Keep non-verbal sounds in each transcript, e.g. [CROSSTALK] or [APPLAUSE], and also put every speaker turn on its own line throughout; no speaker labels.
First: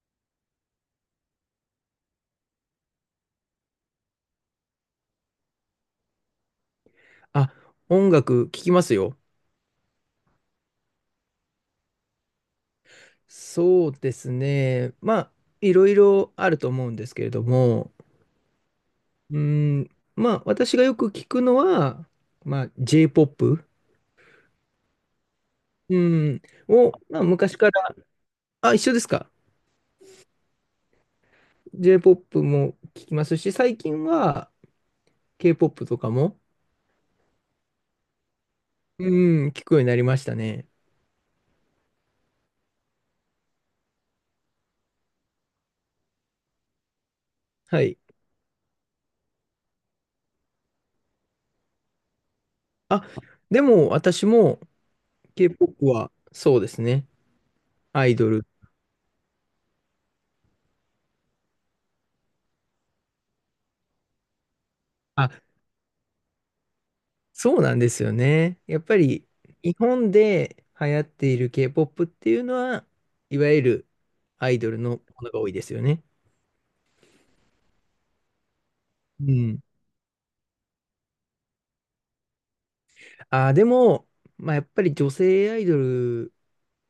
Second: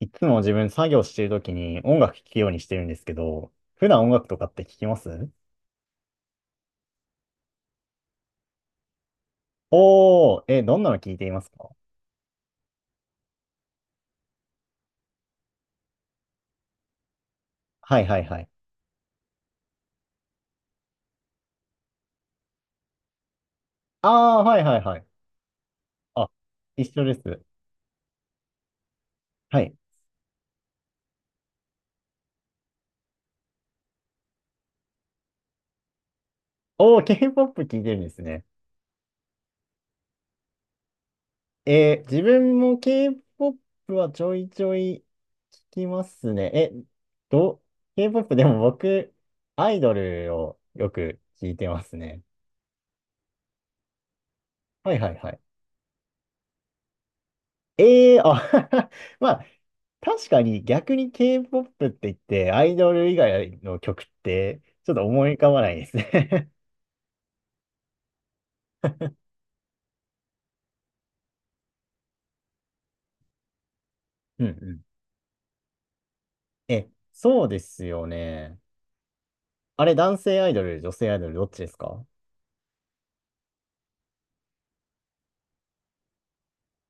いつも自分作業してるときに音楽聴くようにしてるんですけど、普段音楽とかって聴きます？
あ、音楽聴きますよ。
おー、え、どんなの聴いていますか？
そうですね。まあ、いろいろあると思うんですけれども、
はいはいはい。
うん、まあ、私がよく聞くのは、まあ、J-POP、
あー、はいはいはい。
う
あ、
ん、を、
一緒で
まあ、
す。
昔から。あ、一緒ですか？
はい。
J-POP も聞きますし、最近は K-POP とかも、
おー、K-POP 聴いてるんですね。
うん、聞くようになりましたね。
自分も K-POP はちょいちょい聴きますね。ど、
はい。
K-POP でも僕、アイドルをよく聴いてますね。
あ、でも私も
はいはいはい。
K-POP は、そうですね。ア
え
イ
え
ドル。
あ [LAUGHS] まあ、確かに逆に K-POP って言って、アイドル以外の曲って、ちょっと思
あ、
い浮かばないですね。
そうなんですよね。やっぱり日本で流行っている K-POP っていうのは、いわゆる
[LAUGHS] うんう
アイドル
ん。
のものが多いですよね。
え、そうですよね。
うん。
あれ、男性アイドル、女性アイドル、どっちですか？
でも、まあ、やっぱり女性アイドル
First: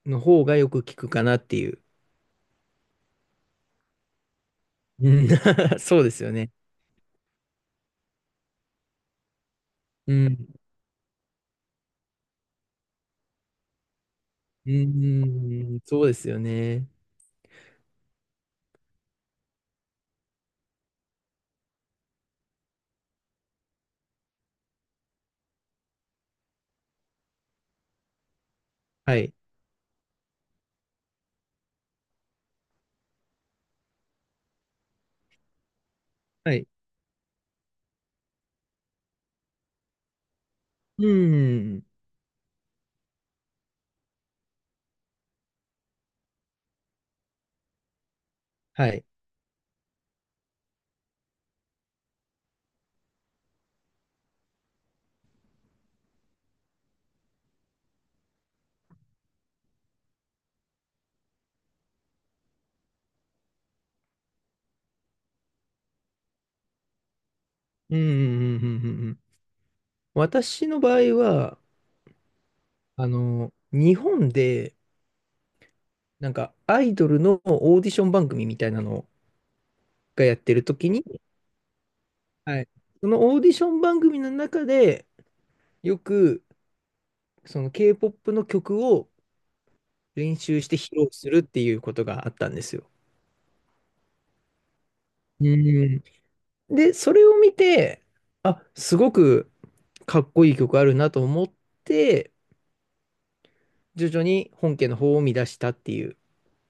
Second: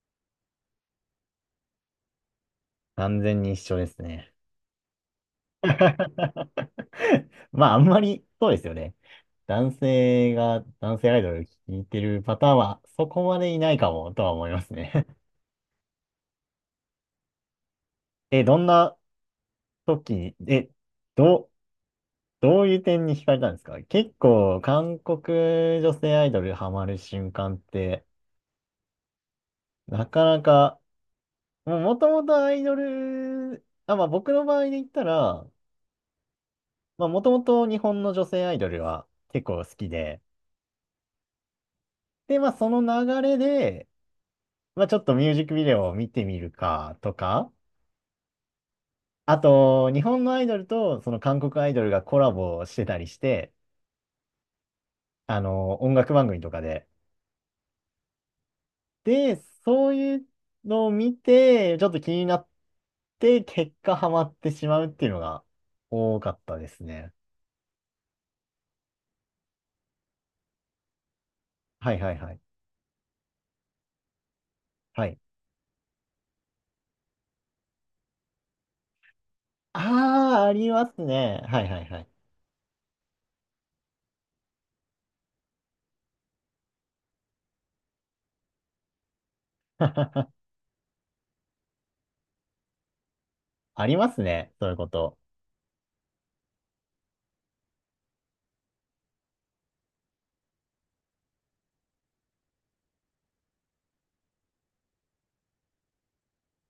の方がよく聞くかなっていう。
完全に一緒ですね。
うん、 [LAUGHS] そうですよね。
[LAUGHS] まあ、あんまり、そうですよね。男
う
性
ん。
が、男性アイドル聴いてるパターンは、そこまでいないかも、とは思いますね。
うん、そうですよね。
[LAUGHS] どんな時に、え、どう、どういう点に惹かれたんですか？結構、韓国女性アイドルハマる瞬間って、
はい。
なかなか、もう元々アイドル、あ、まあ僕の場合で言ったら、
はい。
まあもともと日本の女性アイドルは結構好きで、
うん。
で、まあその流れで、まあちょっとミュージックビデオを見てみるかとか、
はい。
あと、日本のアイドルとその韓国アイドルがコラボしてたりして、音楽番組とかで、で、そういうのを見て、ちょっと気になって、結果ハマってしまうっていうのが多かったですね。
うん。うんうんうんうんうん。私の場合は、
はいはいはい。
日本で、
はい。
なんか、アイドルのオーディション番組みたいなのがやっ
ああ、あ
てる
りま
時
す
に、
ね。はいはいはい。
はい、そのオーディション番組の中で、よく、その K-POP の曲を練
[LAUGHS]
習して披露するっていうことがあったんですよ。
ありますね。そういうこと。
うん。で、それを見て、あ、すごくかっこいい曲あるなと思って、徐々に本家の方を見出したっていう。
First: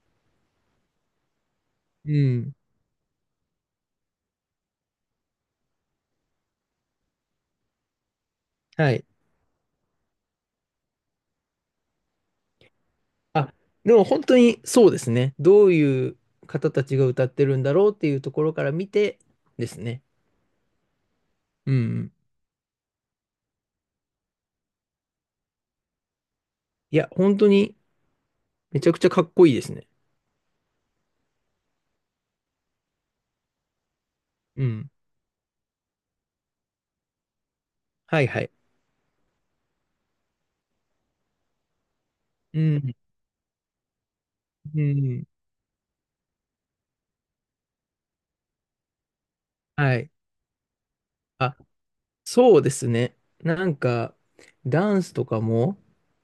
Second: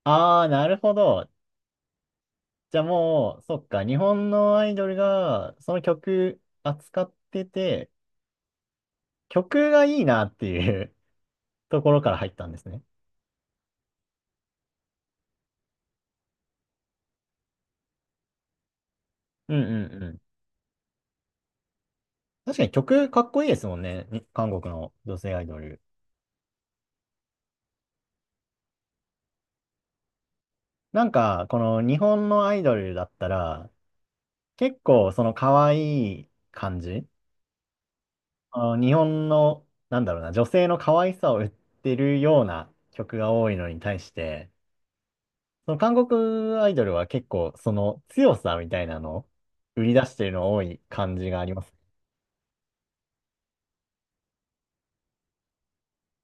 ああ、なるほど。
うん。
じゃあもう、そっか。日本のアイドルが、その曲扱ってて、
はい。
曲がいいなっていう [LAUGHS] ところから入ったんですね。
あ、でも本当にそうですね。どういう方たちが歌ってるんだろうっていうところから見て
うん
です
うん
ね。
うん。
うんうん。
確かに曲かっこいいですもんね。に韓国の女性アイドル。
いや、本当にめちゃくちゃかっこいいですね。
なんか、この日本のアイドルだったら、
う
結
ん。
構その可愛い感じ、
はいはい。
日本の、なんだろうな、女性の可愛さを売ってるよう
う
な
ん。
曲が多いのに対して、
うん。
その韓国アイドルは結構その強さみたいなのを売り
は
出
い。
してるの多い感じがあり
あ、
ます。
そうですね。なんか、ダンスとかも、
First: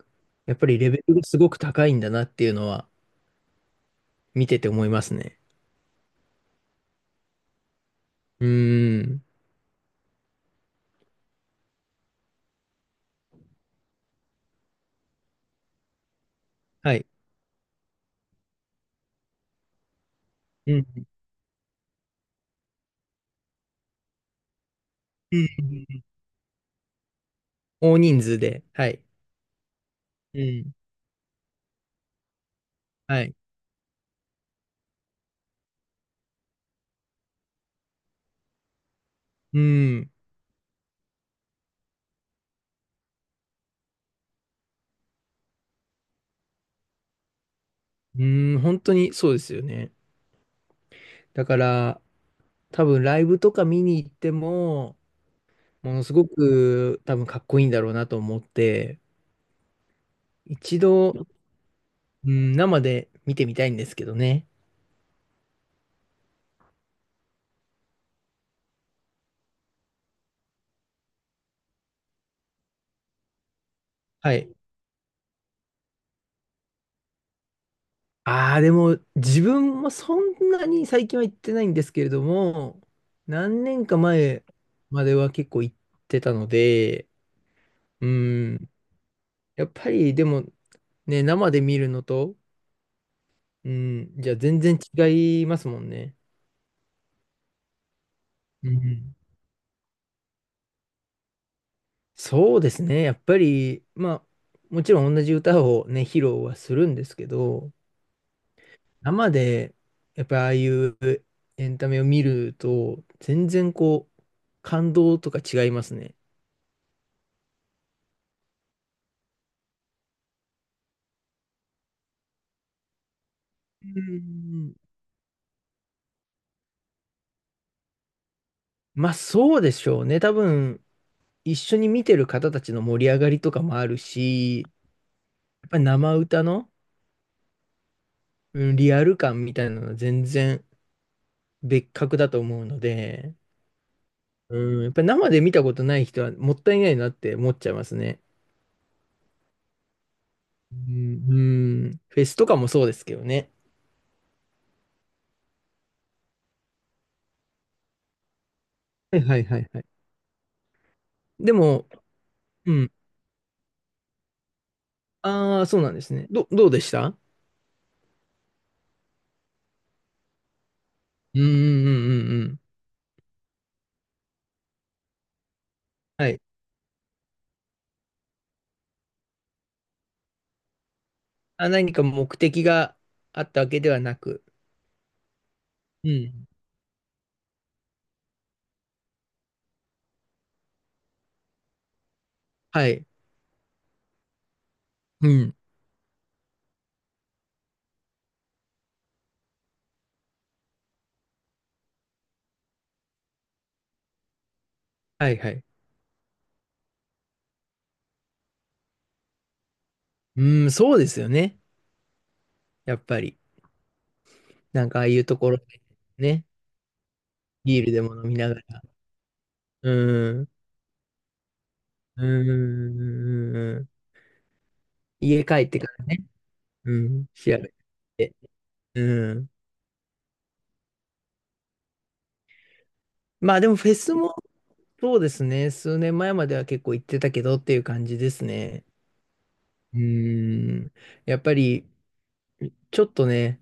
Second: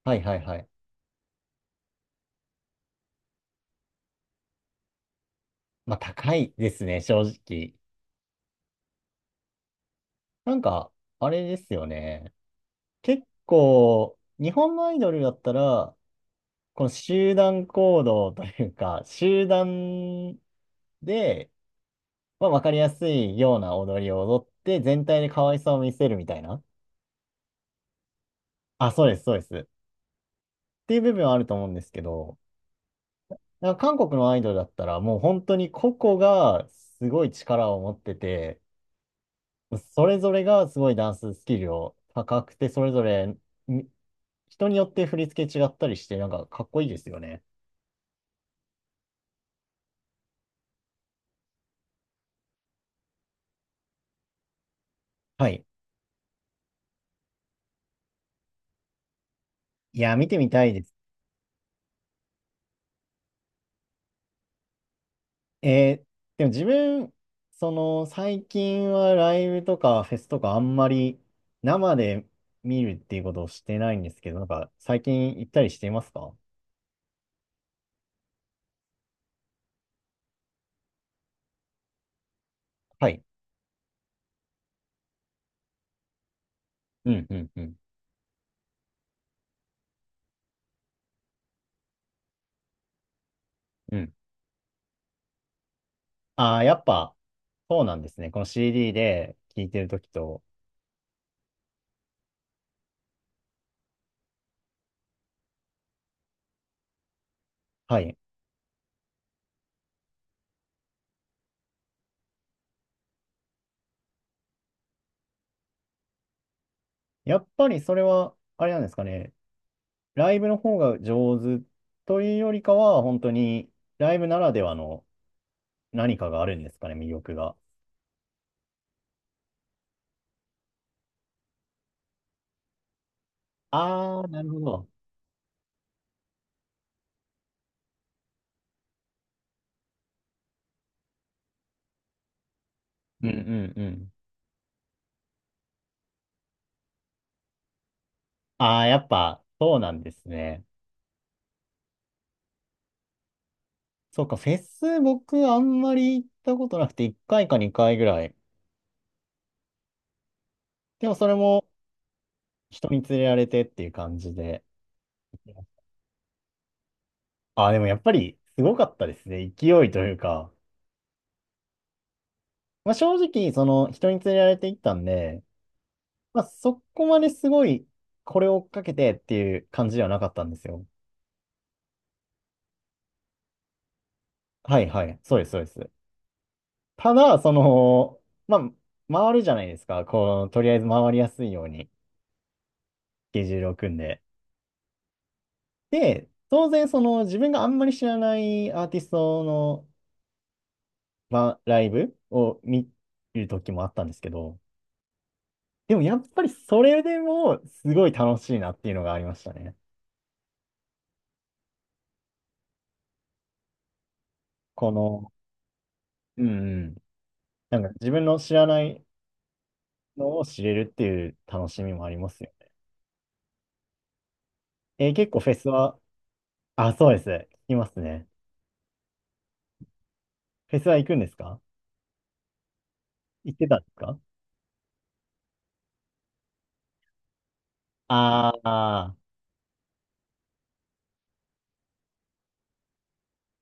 はいはい
や
は
っ
い。
ぱりレベルがすごく高いんだなっていうのは見てて思いますね。
まあ高いですね、正直。
うーん。
なんか、あれですよね。結構、日本のアイドルだったら、この
はい。
集団行動というか、[LAUGHS] 集団
うん。
で、まあ、わかりやすいような踊りを踊って、全体で
う
可愛さを見
ん。
せるみたいな。
大人数で。は
あ、
い。
そうです、そうです。っ
うん。
ていう部分はあると思うんですけど、
はい。
なんか韓国のアイドルだったら、もう本当に個々がすごい力を持ってて、
う
そ
ん。
れぞれがすごいダンススキルを高くて、それぞれみ人によって振り付け違ったりして、なんかかっこいいですよね。
うーん、本当にそうですよね。だから、多分ライブとか見に行っても、
はい。
ものすごく多分かっこいいんだろうなと思って、
いや、見てみたい
一
です。
度、うん、生で見てみたいんですけどね。
えーでも自分、その最近はライブとかフェスとかあんまり生で見るっていうことをしてないんですけ
は
ど、なん
い。
か最近行ったりしていますか？
ああ、でも自分もそんなに最近は行ってないんですけれども、
はい。
何年か前までは結構行ってたので、
うんうんうん
うん、やっぱりでもね、生で見るのと、う
うん。
ん、じゃあ全然違いますもんね。
ああ、やっぱそうなんですね。この
う
CD
ん、
で聴いてるときと。
そうですね。やっぱり、まあ、もちろん同じ歌をね、披露はするんですけど、
はい。
生で、やっぱりああいうエンタメを見ると、全然こう、感動とか違いますね。
やっぱりそれは、あれなんですかね。ライブの方が上手というよりかは、本当に
う
ライブならでは
ん、
の何かがあるんですかね、魅力が。
まあ、そうでしょうね。多分、一緒に見てる方たちの盛り上がりとかもある
ああ、なるほ
し、や
ど。
っぱり生歌の、うん、リアル感みたいなのは全然別格だと思うの
うんうん
で、
うん。
うん、やっぱり生で見たことない人はもったいないなって思っちゃいますね。
ああ、やっぱ、そうなんですね。
うん、うん、フェスとかもそうですけどね。
そうか、フェス、僕、あんまり行ったことなくて、1回か2回ぐらい。
はいはいはいはい。
でも、それ
で
も、
も、う
人
ん。
に連れられてっていう感じで。
ああ、そうなんですね。どうでした？
ああ、でも、やっぱり、すごかったですね。勢いというか。
うんうんうんうんうん。
まあ、正直、その、人に連れられて行ったんで、
はい。
まあ、そこまですごい、これを追っかけてっていう感じではなかったんですよ。
あ、何か目的があったわけではなく。
はい、はい。そうです、そうです。
うん。
ただ、その、まあ、回るじゃないですか。こう、とりあえず回りやすいように、ス
はい。
ケジュールを組んで。
うん。
で、当然その自分があんまり知らないアーティストのライブを見る時もあったんですけど、
はいはい。
でもやっぱりそれでもすごい楽しいなっていうのがありましたね。
うん、そうですよね。やっぱり。なん
こ
かああいう
の、
ところで
う
ね。
んうん、なん
ビー
か
ルで
自
も飲
分
み
の
な
知
がら。
らない
う
の
ん。う
を
ん
知れるっていう楽しみもあり
う
ます
ん
よね。
うんうん。
結構
家
フェ
帰
ス
ってか
は、
らね。
あ、
う
そうで
ん。
す。聞
調べ
きますね。
て。うん。
フェスは行くんですか？行
ま
っ
あ
て
で
た
も
んで
フ
す
ェス
か？
もそうですね。数年前までは結構行ってたけどっていう感じですね。
ああ
うーん。やっぱり、ちょっとね、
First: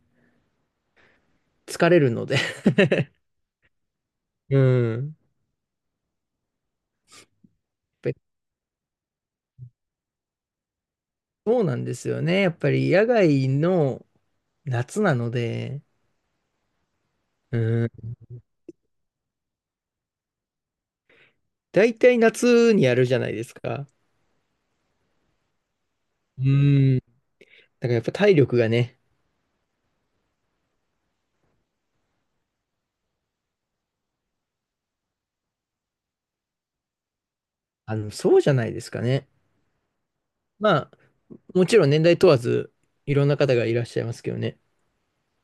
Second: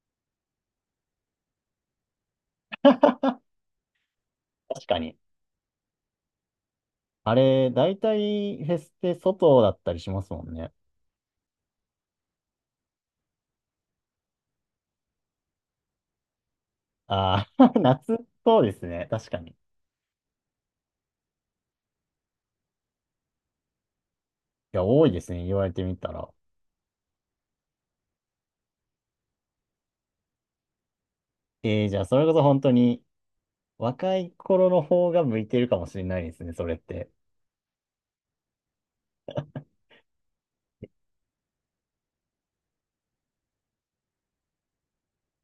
疲れるので [LAUGHS]
ー、
う
確か
ん。[LAUGHS] やっ
に。あれ、大
ぱり
体フェスって外だったりしますもんね。
そうなんですよね。やっぱり野外の夏なので、
あ
う
あ、[LAUGHS]
ん。
夏、そうですね。確かに。い
大体夏にやるじゃないですか。
や、多いですね。言われてみたら。
うん。だからやっぱ体力がね、
えー、じゃあ、それこそ本当に、若い頃の方が向いてるかもしれないですね、それって。
そうじゃないですかね。まあ、もちろん年代問わず、いろんな方がいらっしゃいますけどね。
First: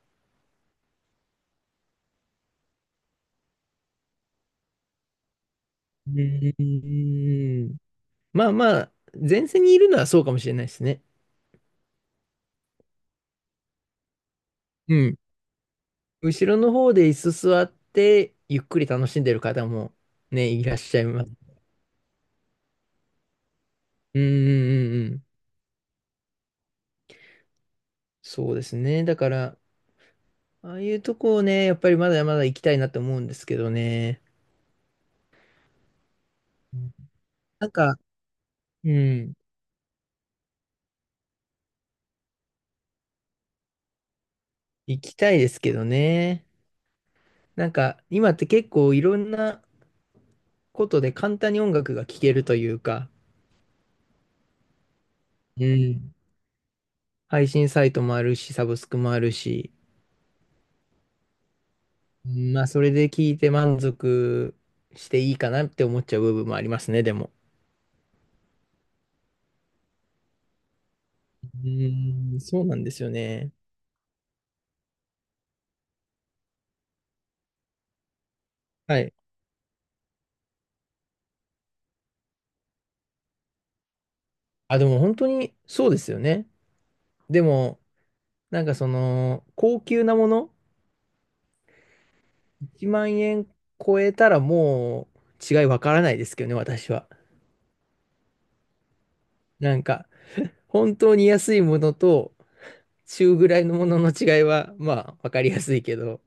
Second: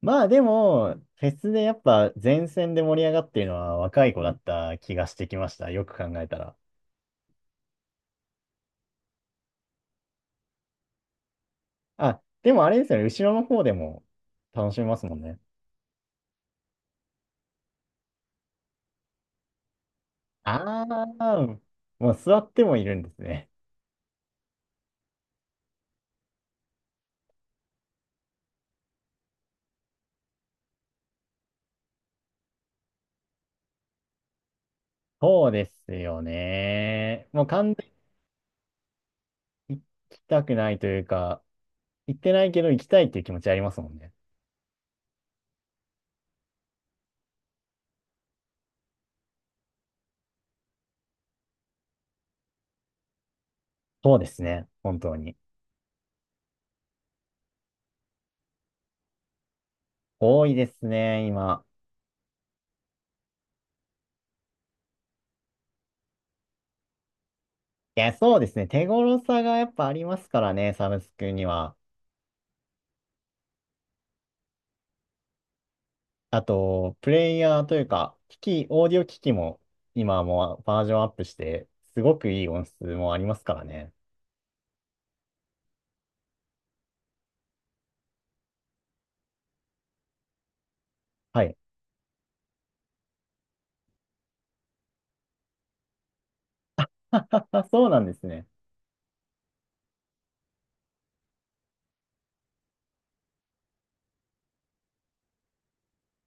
まあ、でも、フェスでやっぱ前線で盛り上がってるのは若い子だった気がしてきました。よく考
う
えたら。
ーん。まあまあ、前線にいるのはそうかもしれないですね。
あ、でもあれですよね。後ろの方でも楽しめ
う
ますも
ん。
んね。
後ろの方で椅子座って、ゆっくり楽しんでる方もね、いらっ
あ
しゃいます。
あ、もう座ってもいるんですね。
うんうんうんうん。そうですね。だから、ああいうとこをね、やっぱりまだまだ行きたいなと思うんですけどね。
そうですよね。もう
なん
完全
か、うん、
に行きたくないというか、行ってないけど行きたいっていう気持ちありますもんね。
行きたいですけどね。なんか、今って結構いろんなことで簡単に音楽が聴けるというか、
そうですね。本当に。
うん。配信サイトもあるし、サブスクもあるし、
多いですね、今。
まあ、それで聞いて満足していいかなって思っちゃう部分もありますね、でも。
いや、そうですね。手頃さがやっぱありますからね、サブスクに
う
は。
ーん、そうなんですよね。
あと、プレイヤーというか、機器、オーデ
は
ィオ
い。
機器も今はもうバージョンアップして、すごくいい音質もありますからね。
あ、でも本当にそうですよね。でも、なんかその、高級なもの、
はい。
1万円超えたらもう違いわからないですけどね、私は。
[LAUGHS] そうなんですね。
なんか、本当に安いものと中ぐらいのものの違いは、まあ、わかりやすいけど、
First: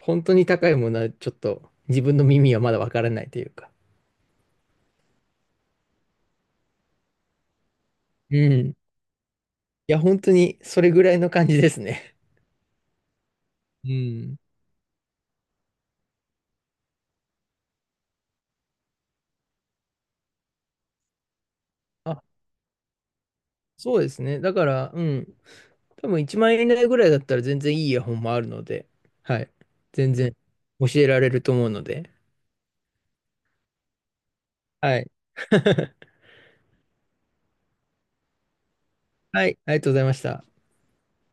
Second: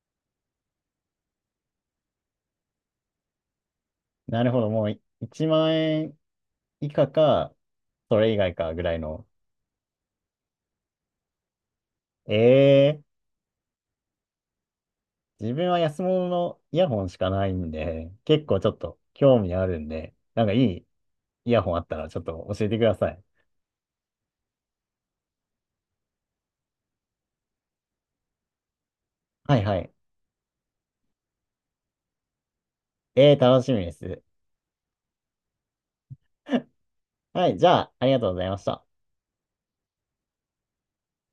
本当に高いものはちょっと自分の耳はまだわからないというか。
なるほど。もう1万円以下か、それ
う
以外か
ん。
ぐらいの。
いや、本当にそれぐらいの感じですね。
ええ
うん。
自分は安物のイヤホンしかないんで、結構ちょっと興味あるんで、なんかいいイヤホンあったらちょ
あ、
っと教えてください。
そうですね。だから、うん。多分1万円以内ぐらいだったら全然いいイヤホンもあるので、はい。
はいはい。
全然教えられると思うので、
えー、楽しみです。
はい。[LAUGHS]
[LAUGHS] はい、じゃあ、ありがとうございました。
はい、ありがとうございました。